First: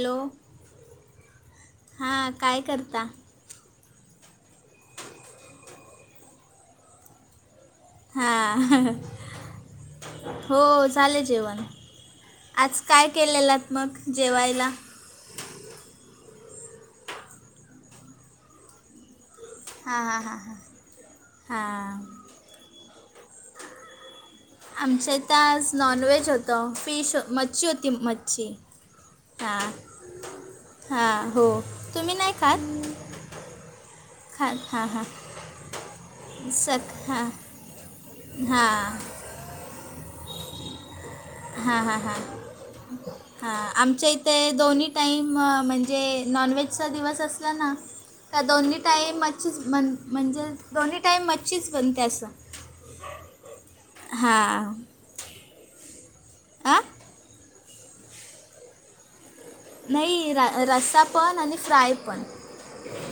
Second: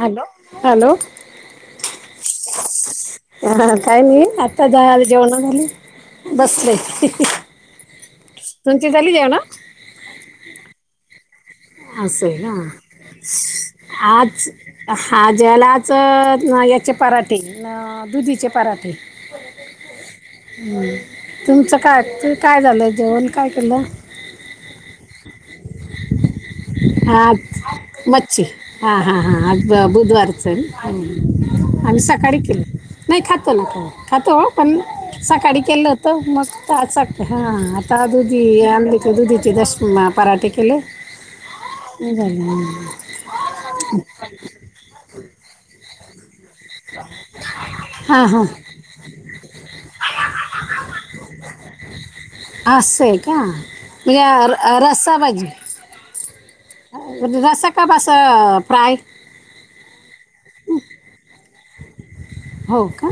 Hello hello. हा काय करता. ह काय नाही आता जायाले जेवणा झाले बसले. हां तुमची झाली जेवन. हो झाले जेवण असं आहे ना आज काय केलेलंत मग आज जेवायला. हा जेवायला आज याचे पराठे दुधीचे पराठे. हा हा हा हा. तुमचं काय काय झालंय जेवण काय केलं. आमच्या आता आज नॉनव्हेज होत आज मच्छी हा हा हा आज हां ब बुधवार च हां हो आम्ही तुम्ही नाही सकाळी केल खात नाही खातो ना खऊ खातो खात पण हां हां सकाळी केलं होतं मग हां आता आ दुधी हां आणली त दुधीची दशमी महा, पराठे केले हा, हा, नाही हा, झालं. हा आमच्या इथे दोन्ही टाईम म्हणजे जे नॉनव्हेजचा दिवस असला ना हां त्या हां दोन्ही टाईम मच्छी च बनते म्हणजे, हा दोन्ही टाईम मच्छी बनते असं असे का हां मग रसां पाहिजे आ रस्सा का असं फ्राय नाही रस्सा पण आणि फ्राय पण हो का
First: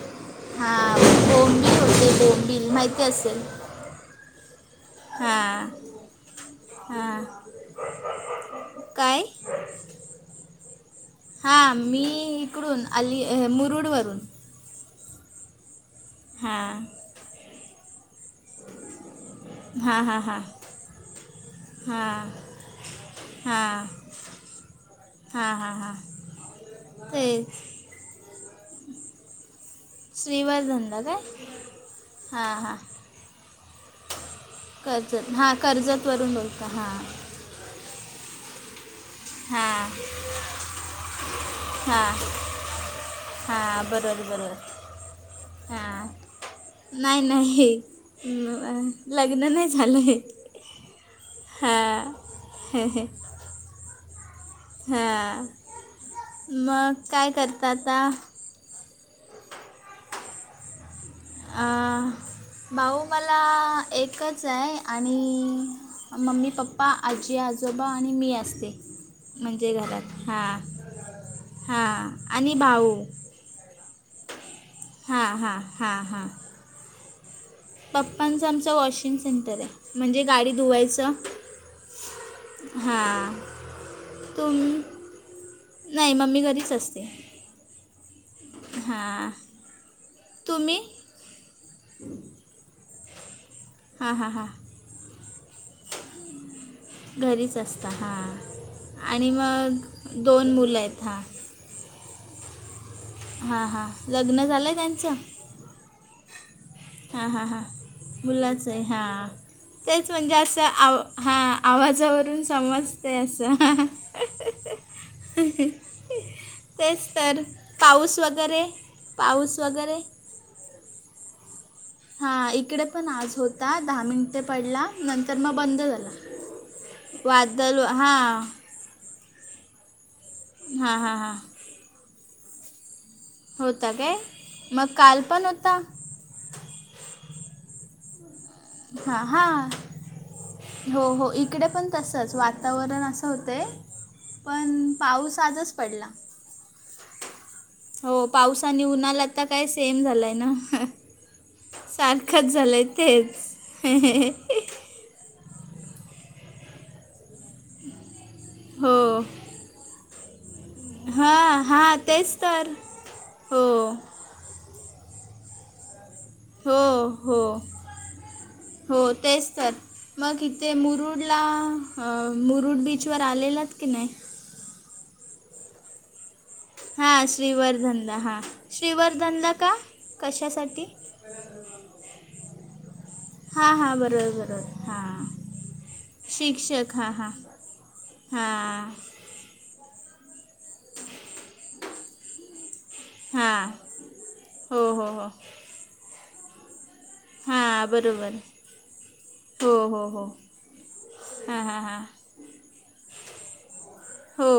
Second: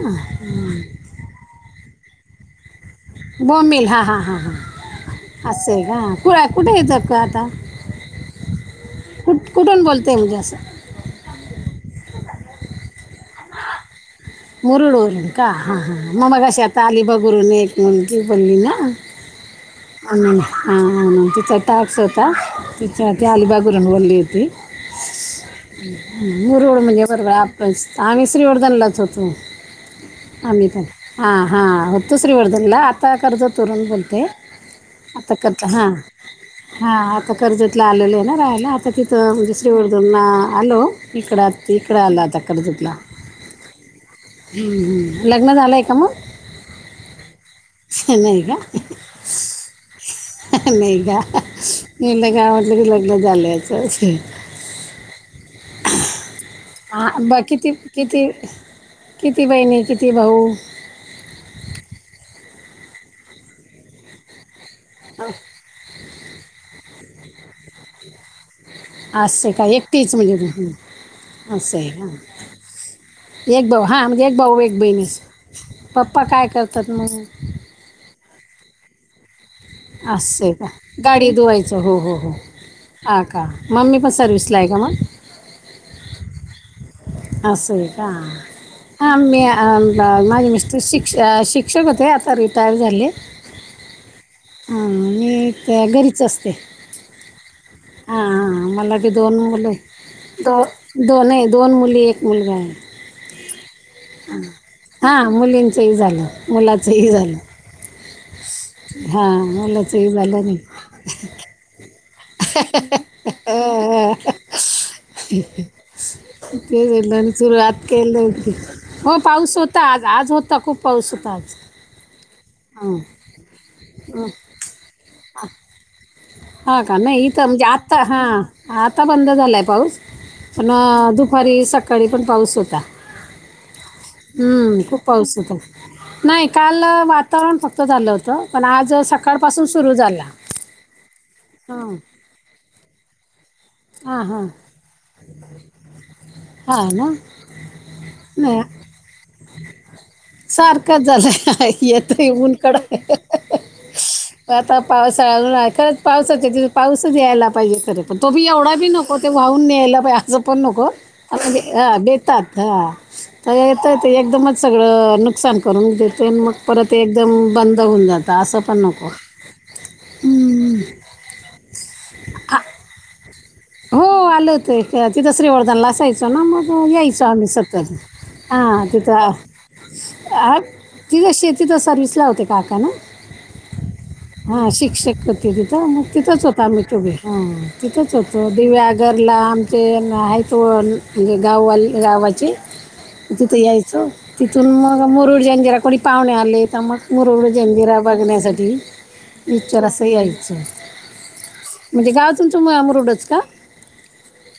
हा बोंबिल होते बोंबिल, माहिती असेल बोंबील हां हां हां हां असं आहे का कुठे येतं का आता ब कुठ कुठून बोलततेय म्हणजे असं हा मी इकडून अली मुरुड वरून मुरुडवर का हा हां ममा कशी आता हां आलीबागुरून एक म्हली बोलली ना हां हां हां आणि तिचा टाक्स हां होता तिचा ती आलीबागूरून हां बोलली होती हां हां हां ते मुरवड म्हणजे ते बर आपण आम्ही श्रीवर्धनला होतो आमही प श्रीवर्धनला काय हा हा होतो हां हां श्रीवर्धनला आता कर्जत वरून बोलते कर्जत आता हां कत हा कर्जतवरून बोलता हा हां आता कर्जतला आलोय ना राहायला आता ते हा म्हणजे हां श्रीवर्धनला आलो इकडं इकडं हां आलोआता कर्जतला हां बरोबर ह बरोबर ह लग्न झाले का हां मग नाही नाही नाही का लग्न नाही झालंय नाही का मी ल का म्हटलं हां की लग्न झालंच हा ह हा ब किती आता किती किती बहिणी किती भाऊ अ भाऊ मला एकच आहे आणि मम्मी पप्पा आजी आजोबा आणि मी असते असं आहे का म्हणजे घरात एकटीच म्हणजे हा तू? हं, असं हा आहे का आणि भाऊ एक भाऊ हा म्हणजे एक भाऊ एक बहिणीस हां हां पप्पा काय करतात मग पप्पांच आमच वॉशिंग सेंटर आहे म्हणजे गाडी असं का धुवायचं गाडी धुवायचं हो हो हो आ हां का मग ममी पण तुम सर्विसला आहे का मग नाही मम्मी घरीच असते अस असं का आ हां म माझे मिस्टर तुम्ही शिक शिक्षक होते आता रिटायर झाले हां हां हां हा मी घरीच असते घरीच असता हा हां हा, मला ते आणि दोन मुले मग दोन मुलं दोन दोन मुली एक मुलगाव हा हा लग्न झालंय त्यांचं तेही झालं मुलाचं हां हां हां मुलांचं हां मुलाचंही तेच म्हणजे झालं नाही असं आव हा आवाजावरून समज ते असं तेच ते तर सुरुवात केली पाऊस हो वगैरे हो पाऊस होता आज आज होता खूप पावसं, पाच हा इकडे पण आज होता दहा मिनिटे पडला नंतर मग बंद झाला हा का नाही इथं म्हणजे वादळ आत्ता हा हां आता बंद झाला आहे पाऊस पण हां हां हां दुपारी सकाळी पण पाऊस होता होता काय हम्म मग खूप काल पाऊस पण होता नाही काल वातावरण फक्त झालं होतं पण आज हां सकाळपासून हां सुरू झाला हो हो इकडे पण हां तसंच वातावरण असं होत हां हां पण पाऊस आजच पडला हा ना हो नाही पावसाने उन्हालात आता काय सेम झालाय ना सारखंच झालं येतं सारखंच झालंय ऊनकडं तेच हम् हम आता पावसाळा खरंच पावसाच तिथ पाऊसच यायला पाहिज खरे पण तो बी एवढा बी नको हो ते व वाहून न्यायला असं पण नको हा म्हणजे हां हां तेच बेतात तर हा हो जे येते ते एकदम बेतात सगळं नुकसान करून देते मग हो परत एकदम हो बंद होऊन जातं असं पण नको हो तेच तर मग इथे मुरुडला मुरुड बीच वर आलेल्यात हो आल होत तिथं श्रीवर्धन ला असायचं चलामग यायचं हां आम्ही सतत श्रीवर्धनला हां हा तिथं श्रीवर्धनला का हा कशासाठी तिथं शेतीिथं सर्विस ला होते काका ना हां हां बरोबर हा बरोबर हां शिक्षक होती तिथं मग तिथच होत आम्ही शिक्षक तुे हां हां हा तिथच होतो त हां दिव्या घरला आमचे आहेत त गाववा गावाचे तिथं हां यायचं तिथून हो मग हो हो मुरुडजन जेरा कोणी पाहुणे आले तर मग मुरड हां जंदिरा बरोबर बघण्यासाठी हो विच्चार हो असही हो याय हां हां हां म्हणजे गावातूनचम अमरडच का हो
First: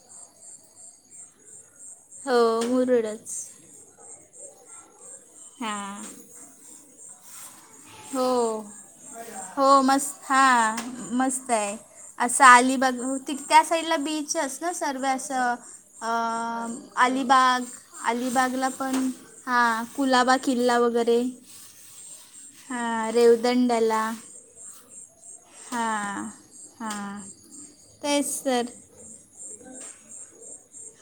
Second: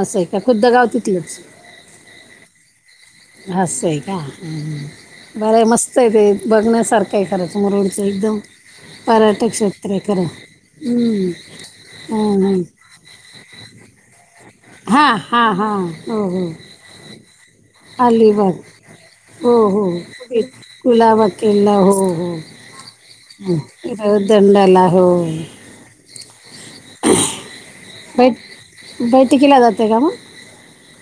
असं आहे का खुद्द गाव तिथ ल हो मुरुडच हसय का ह् बर हां मस्त आहे ते बघण्यासारखंही करायच मुरळी हो हो आहे मस् खरं हा हं. मस्त आहे असं हं, हं. आली बघ ती त्या साईडला बीच अस ना सर्व हां असं हां हां हो हो अलिबाग अलिबाग अलिबागला पण हो हा हो कुलाबा किल्ला वगैरे कुलाबा हो हां रेवदंड्याला हो दंडला हो हां हां तेच सर बेट केेला जाते का मग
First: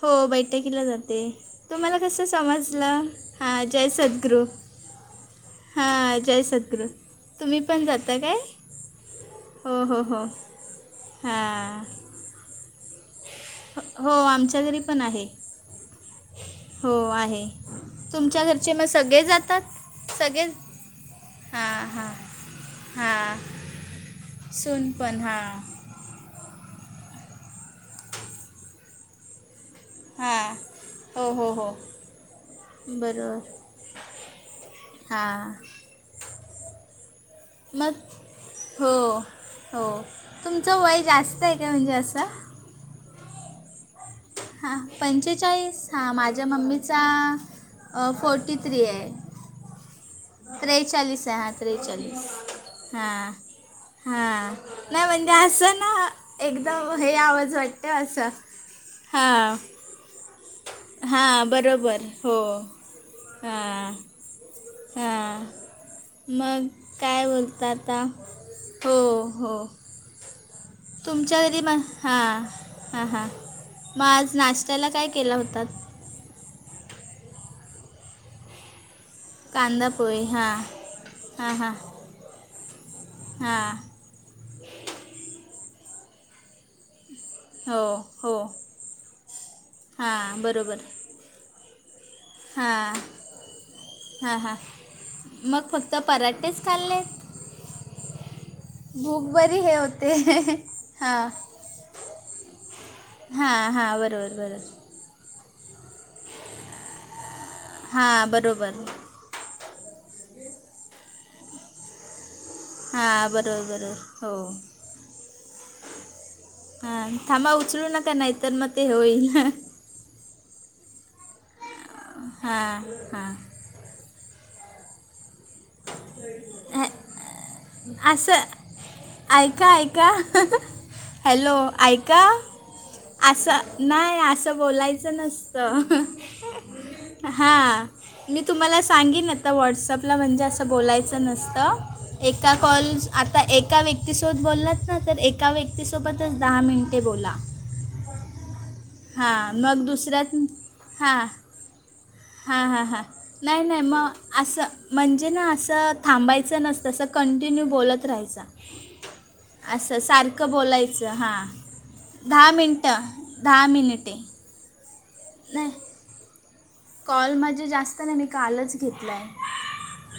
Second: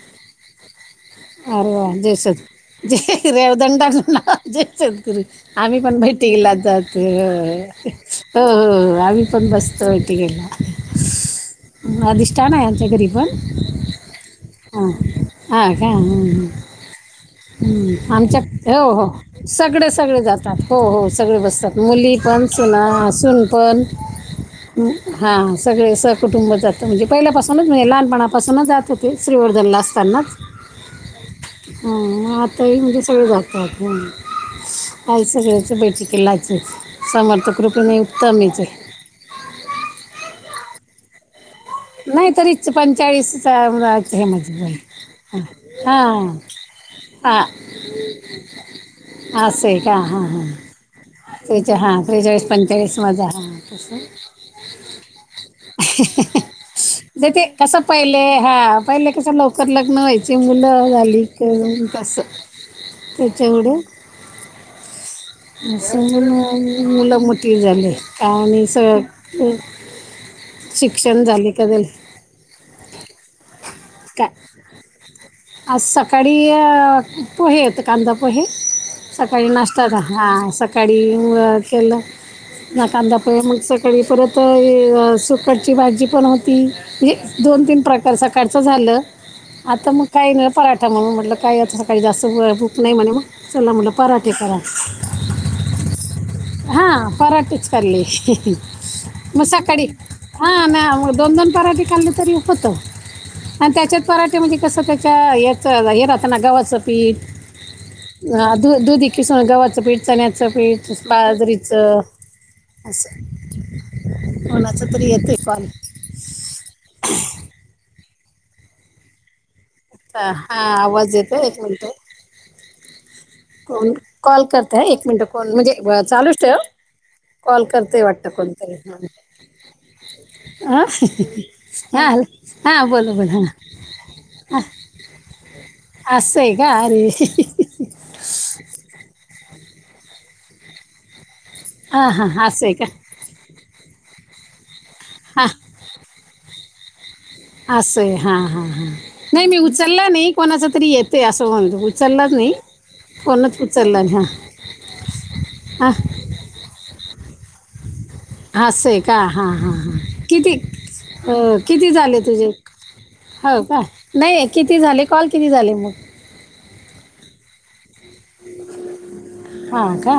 हो बैठकीला जाात अर वा जय सगु हां जयुरेवदंड जय ना सद्गुरू जय सद्गुरी आम्ही पण बैठ हां जय गेला सद्गुरू. जातो तुम्ही पण जाता काय? हो आम्ही पण बसतो बैठिकेला ठी हा हा दिि्ठान आहे आमच्याकडे रिफंड हो आमच्या घरी पण आहे ह का ह हो आणि ् आमच्या हो हो सगळे सगळे जातात हो हो सगळे बसतात हां हां मुली पण सुनासून हां पण सून पण हां सगळे सग कुटुंब जातं म्हणजे पहिल्यापासूनच म लहानपणापासूनच जात होते श्रीवर्धनला अस हा हो हो हो आताही म्हणजे सगळे बरोबर जातात आ हां सगळ्याच बैठकीलाच समर्थक रूपे मग नाही उत्तम याच हो हो तुमचं वय जास्त आहे का म्हणजे नाही असं तरीच पंचाळीस हे म्ह. हां पंचेचाळीस हां माझ्या मम्मीचा आ. फोर्टी थ्री आहे हस का हां हां तेच हां त्रेचाळीस हां पंचाळीसमध्येध्ये ह अस. हां नाही म्हणजे असं ना एकदम हे ते आवाज कस वाटतं पहिले असं हा पहिले कस हां लवकर लग्न व्हायचे मुलं वली हा कून बरोबर कस हो त्याच्याकड. हा हा मग मुलं काय मोठी बोलता झाले आता आणि स. हो. तुमच्या घरी मग हां हां हां मग काय आज नाश्त्याला काय केला होत. आज सकाळी पोहे आहेत कांदा पोहे सकाळी कांदा नाश्तात पोहे हा सकाळी हा मुळं हा केलं ना कांदा पय मग हा सकाळी परत सुकटची भाजी पण होती म्हजे दोन तीन हो प्रकार हो सकाळचं झालं आता मग हा बरोबर मग म्हटलं कायतां सकाळी जास्त हा बूप नाही म्हणे मग चला म्हटलं पराठे हा करा हा मग फक्त पराठेच खाल्ले हा पराटच पले भूक बरी हे मसाकडी होते हा ना म हा दोन दोन पराठे खाल्ले तरीपतो हा आणि हा त्याच्यात बरोबर पराठे म्हणजे कस. बरोबर हेरतान गवाच पीठ हा बरोबर बरोबर दध. किसन गव्हाचं पीठ चण्याचं पीठ बाजरीचं अस हा बरोबर बरोबर हो म छत्रयते पॉण हा थांबा उचलू न का नाहीतर मग ते होईल. हा आवाज येतो एक मिनिट. हां हां. कॉल करत एक मिनिट कोण म्हणजे चालूच ठ हे, कॉल करतेय वाटत असं कोणतरी. ऐका ऐका हा हॅलो हा ऐका हां बोला आा बोला हा. नाही असं बोलायचं नसत असं आहे का अरे हा. मी तुम्हाला सांगेन आता व्हॉट्सअपला म्हणजे असं बोलायचं नसतं हां हां एका असं आहे का कॉलस आता एका व्यक्तीसोब बोललाच ना तर एका व्यक्तीसोबतच दहा मिनिटे बोला. असंय हा हा हा नाही हां मी मग उचलला नाही दुसऱ्यात कोणाच तरी येतय हां असं म्हण. हां हां हां नाही नाही मग असं म्हणजे ना असं हां थांबायचं नसतंसं. कंटिन्यू बोलत. राहायचं हास का हा हा हा असं सारखं किती बोलायचं अ हां किती झाले तुझे. दहा मिनटं हो दहा का मिनिटे नाही किती झाले कॉल किती नाही झाले मग. कॉल माझे जास्त नाही मी कालच घेतलाय. हा का.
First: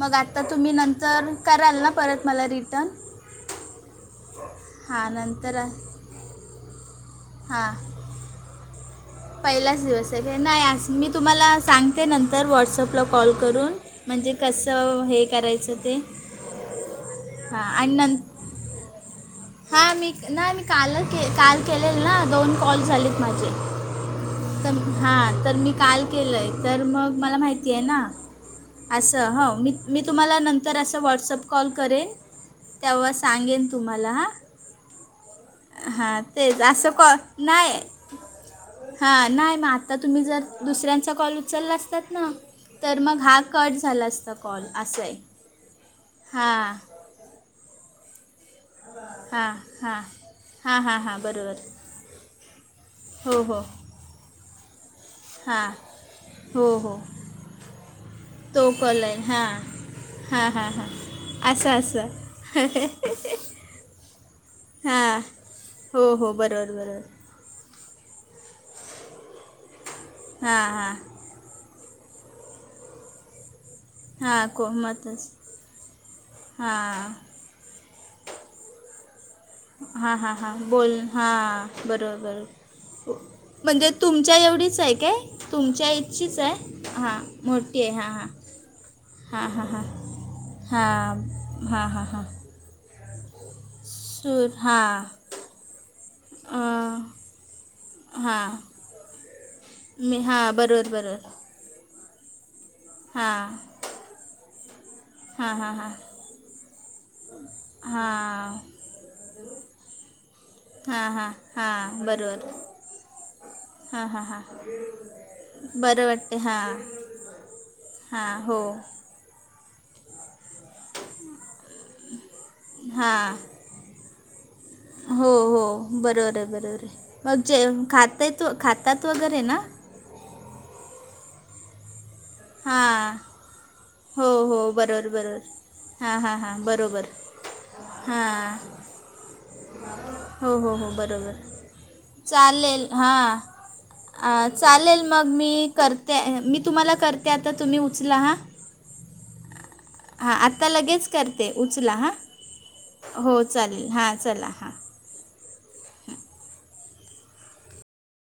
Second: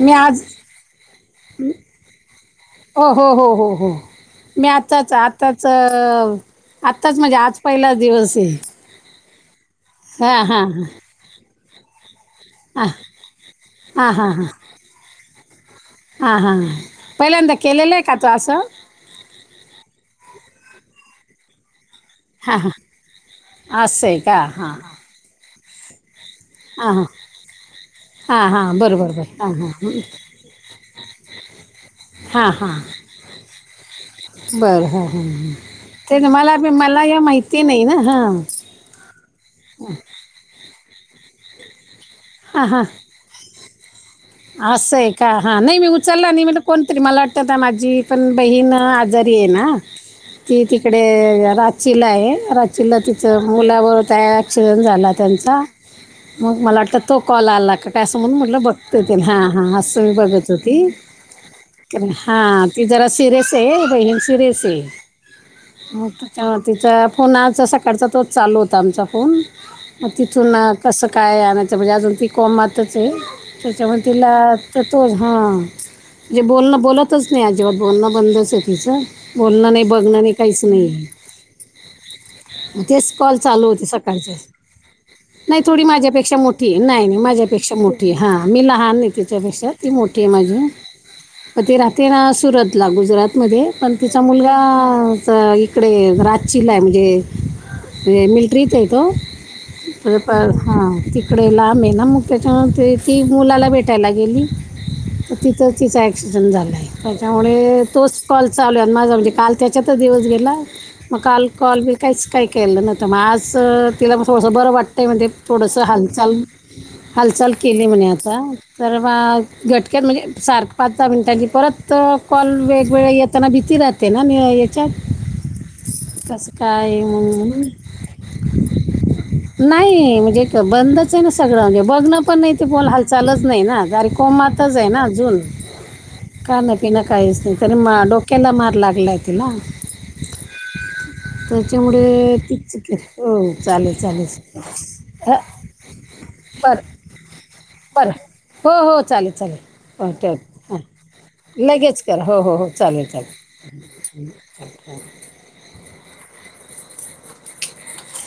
मी आता आज तुम्ही नंतर कराल ना परत मला रिटर्न. हो हो हो हो हो मी हां आत्ताच नंतर आत्ताच आत्ताच म्हणजे आज हां पहिला दिवस आहे. पहिलाच दिवस आहे हां नाही हां आ मी तुम्हाला सांगते नंतर तर हां व्हॉट्सअपला कॉल करून हां हां म्हणजे हां कसं हे करायचं ते. पहिले तर हां केलेलं का तो असं हा मी नाही मी काल के काल केलेल ना दोन कॉल झालेत माझे अस अस आहे का हां. तर हां तर मी काल केलं आहे तर हां हां मग मला माहिती आहे ना. हां हां बरोबर असं बरं हो बरं, मी बरं. मी तुम्हाला नंतर असं व्हॉट्सअप कॉल करेन. हां हां हां हां तेव्हा सांगेन तुम्हाला हा बरं हां हां ते हा ना मला तेच बी- असं मला क या माहिती नाही. ना हां हा नाही मग आता तुम्ही जर दुसऱ्यांचा कॉल उचलला असतात ना हां तर मग हा कट झालं असतं. असं आहे का हा नाही मी उचलला नाही म्हण हां कोणतरी मला वाटत माझी. पण बहीण आजारी आहे हां ना. हां ती हां हां हां तिकडे बरोबर रांचीला आहे रांचीला हो तिथं हो मुलाबत आहे. ॲक्सिडेंट झाला त्यांचा हां मग हो मला हो वाटतं तो कॉल आला का काय असं म्हणून म्हटलं तो बघ. त कॉल आहे हां हां हं मी बघत हां हो हां ती. हां असं हा असं ती जरा सिरेस आहे बहीण सिरेस आहे. हां हो म हो बरोबर तिचां. बरोबर फोन आचा सकाळचा तोच चालू होता आमचा फोन तिथून हां हां कसं. काय आणच्या म्हणजे अजून ती कोमातच आहे त्याच्यामध्ये. तला हां कतो कोमतच झाा. म्हण जे बोलणं हां बोलतच नाही अजिबात बोलणं बंदच आहे तिचं. बोलणं नाही हां बघणं हां नाही हां काहीच बोल हां बरोबबर. ग तेच कॉल चालू होते सकाळचे आहे काय नाही थोडी तुमच्या माझ्यापेक्षा इतकीच मोठी आहे नाही हां नाही माझ्यापेक्षा शा मोठी आहे. हां मी लहान नाही हां हां त्याच्यापेक्षा हां ती मोठी आहे माझी हां हां मग तेी हां हां राहते हां ना सुरत तला गुजरातमध्ये पण तिचा सूर हां मुलगा- इकडे रचीला आहे अं, म्हणजे म्हणे हां मिल्ट्रीच आहे तो. मी हां हा बरोबर तिक. बरोबर पुडेला आंबे ना मग त्याच्या ती हां मुलाला भेटायला गेली. हां तिथं हां हां तिचा क्सिडेंट झालाय त्याच्यामुळे तोच हां पल चाल. माजा म्हणजे काल त्याच्यात दिवस गेला. हां मग हां काल कॉल मी हां काहीच काही बरोबर केलं नतं मग आज हां तिला हां हां थोडसं बरं वाटतंय म्हणजे. थोडस बरं वाटते हालचाल हां हालचाल केली. म्ह हां आ हो तर घटक्यात म्हणजे सार पाच दहा मिनटांनी परत. तर कॉल वेगवेगळे हां येताना भीती राहते ना. याच्यात हो हो बरोबर आहे कसं बरोबर आहे काय मग जे म्हणून खातय तू खात. त्यात वगैरे ना. किं बंदच आहे ना सगळं म्हगे बघणं पण नाही ते बोल हां हालचालच नाही ना आज. गारी हो हो कोमातच आहे ना बरोबर अजून. बरोबर हां हां हां का नाही पिना बरोबर काहीच नाही त हां डोक्याला मार लागलाय तिला. हो हो हो बरोबर त्याच्यामुळे तीचच के हो चालेल. चालेल अ चालेल मग हा, मी करते मी बरं तुम्हाला करते आता तुम्ही बरं उचला हा. हो हो चालेल चालेल. ओटे आत्ता लगेच करते उचला लगेच हां क हो हो हो चालेल चालेल चालेल. हो. ह.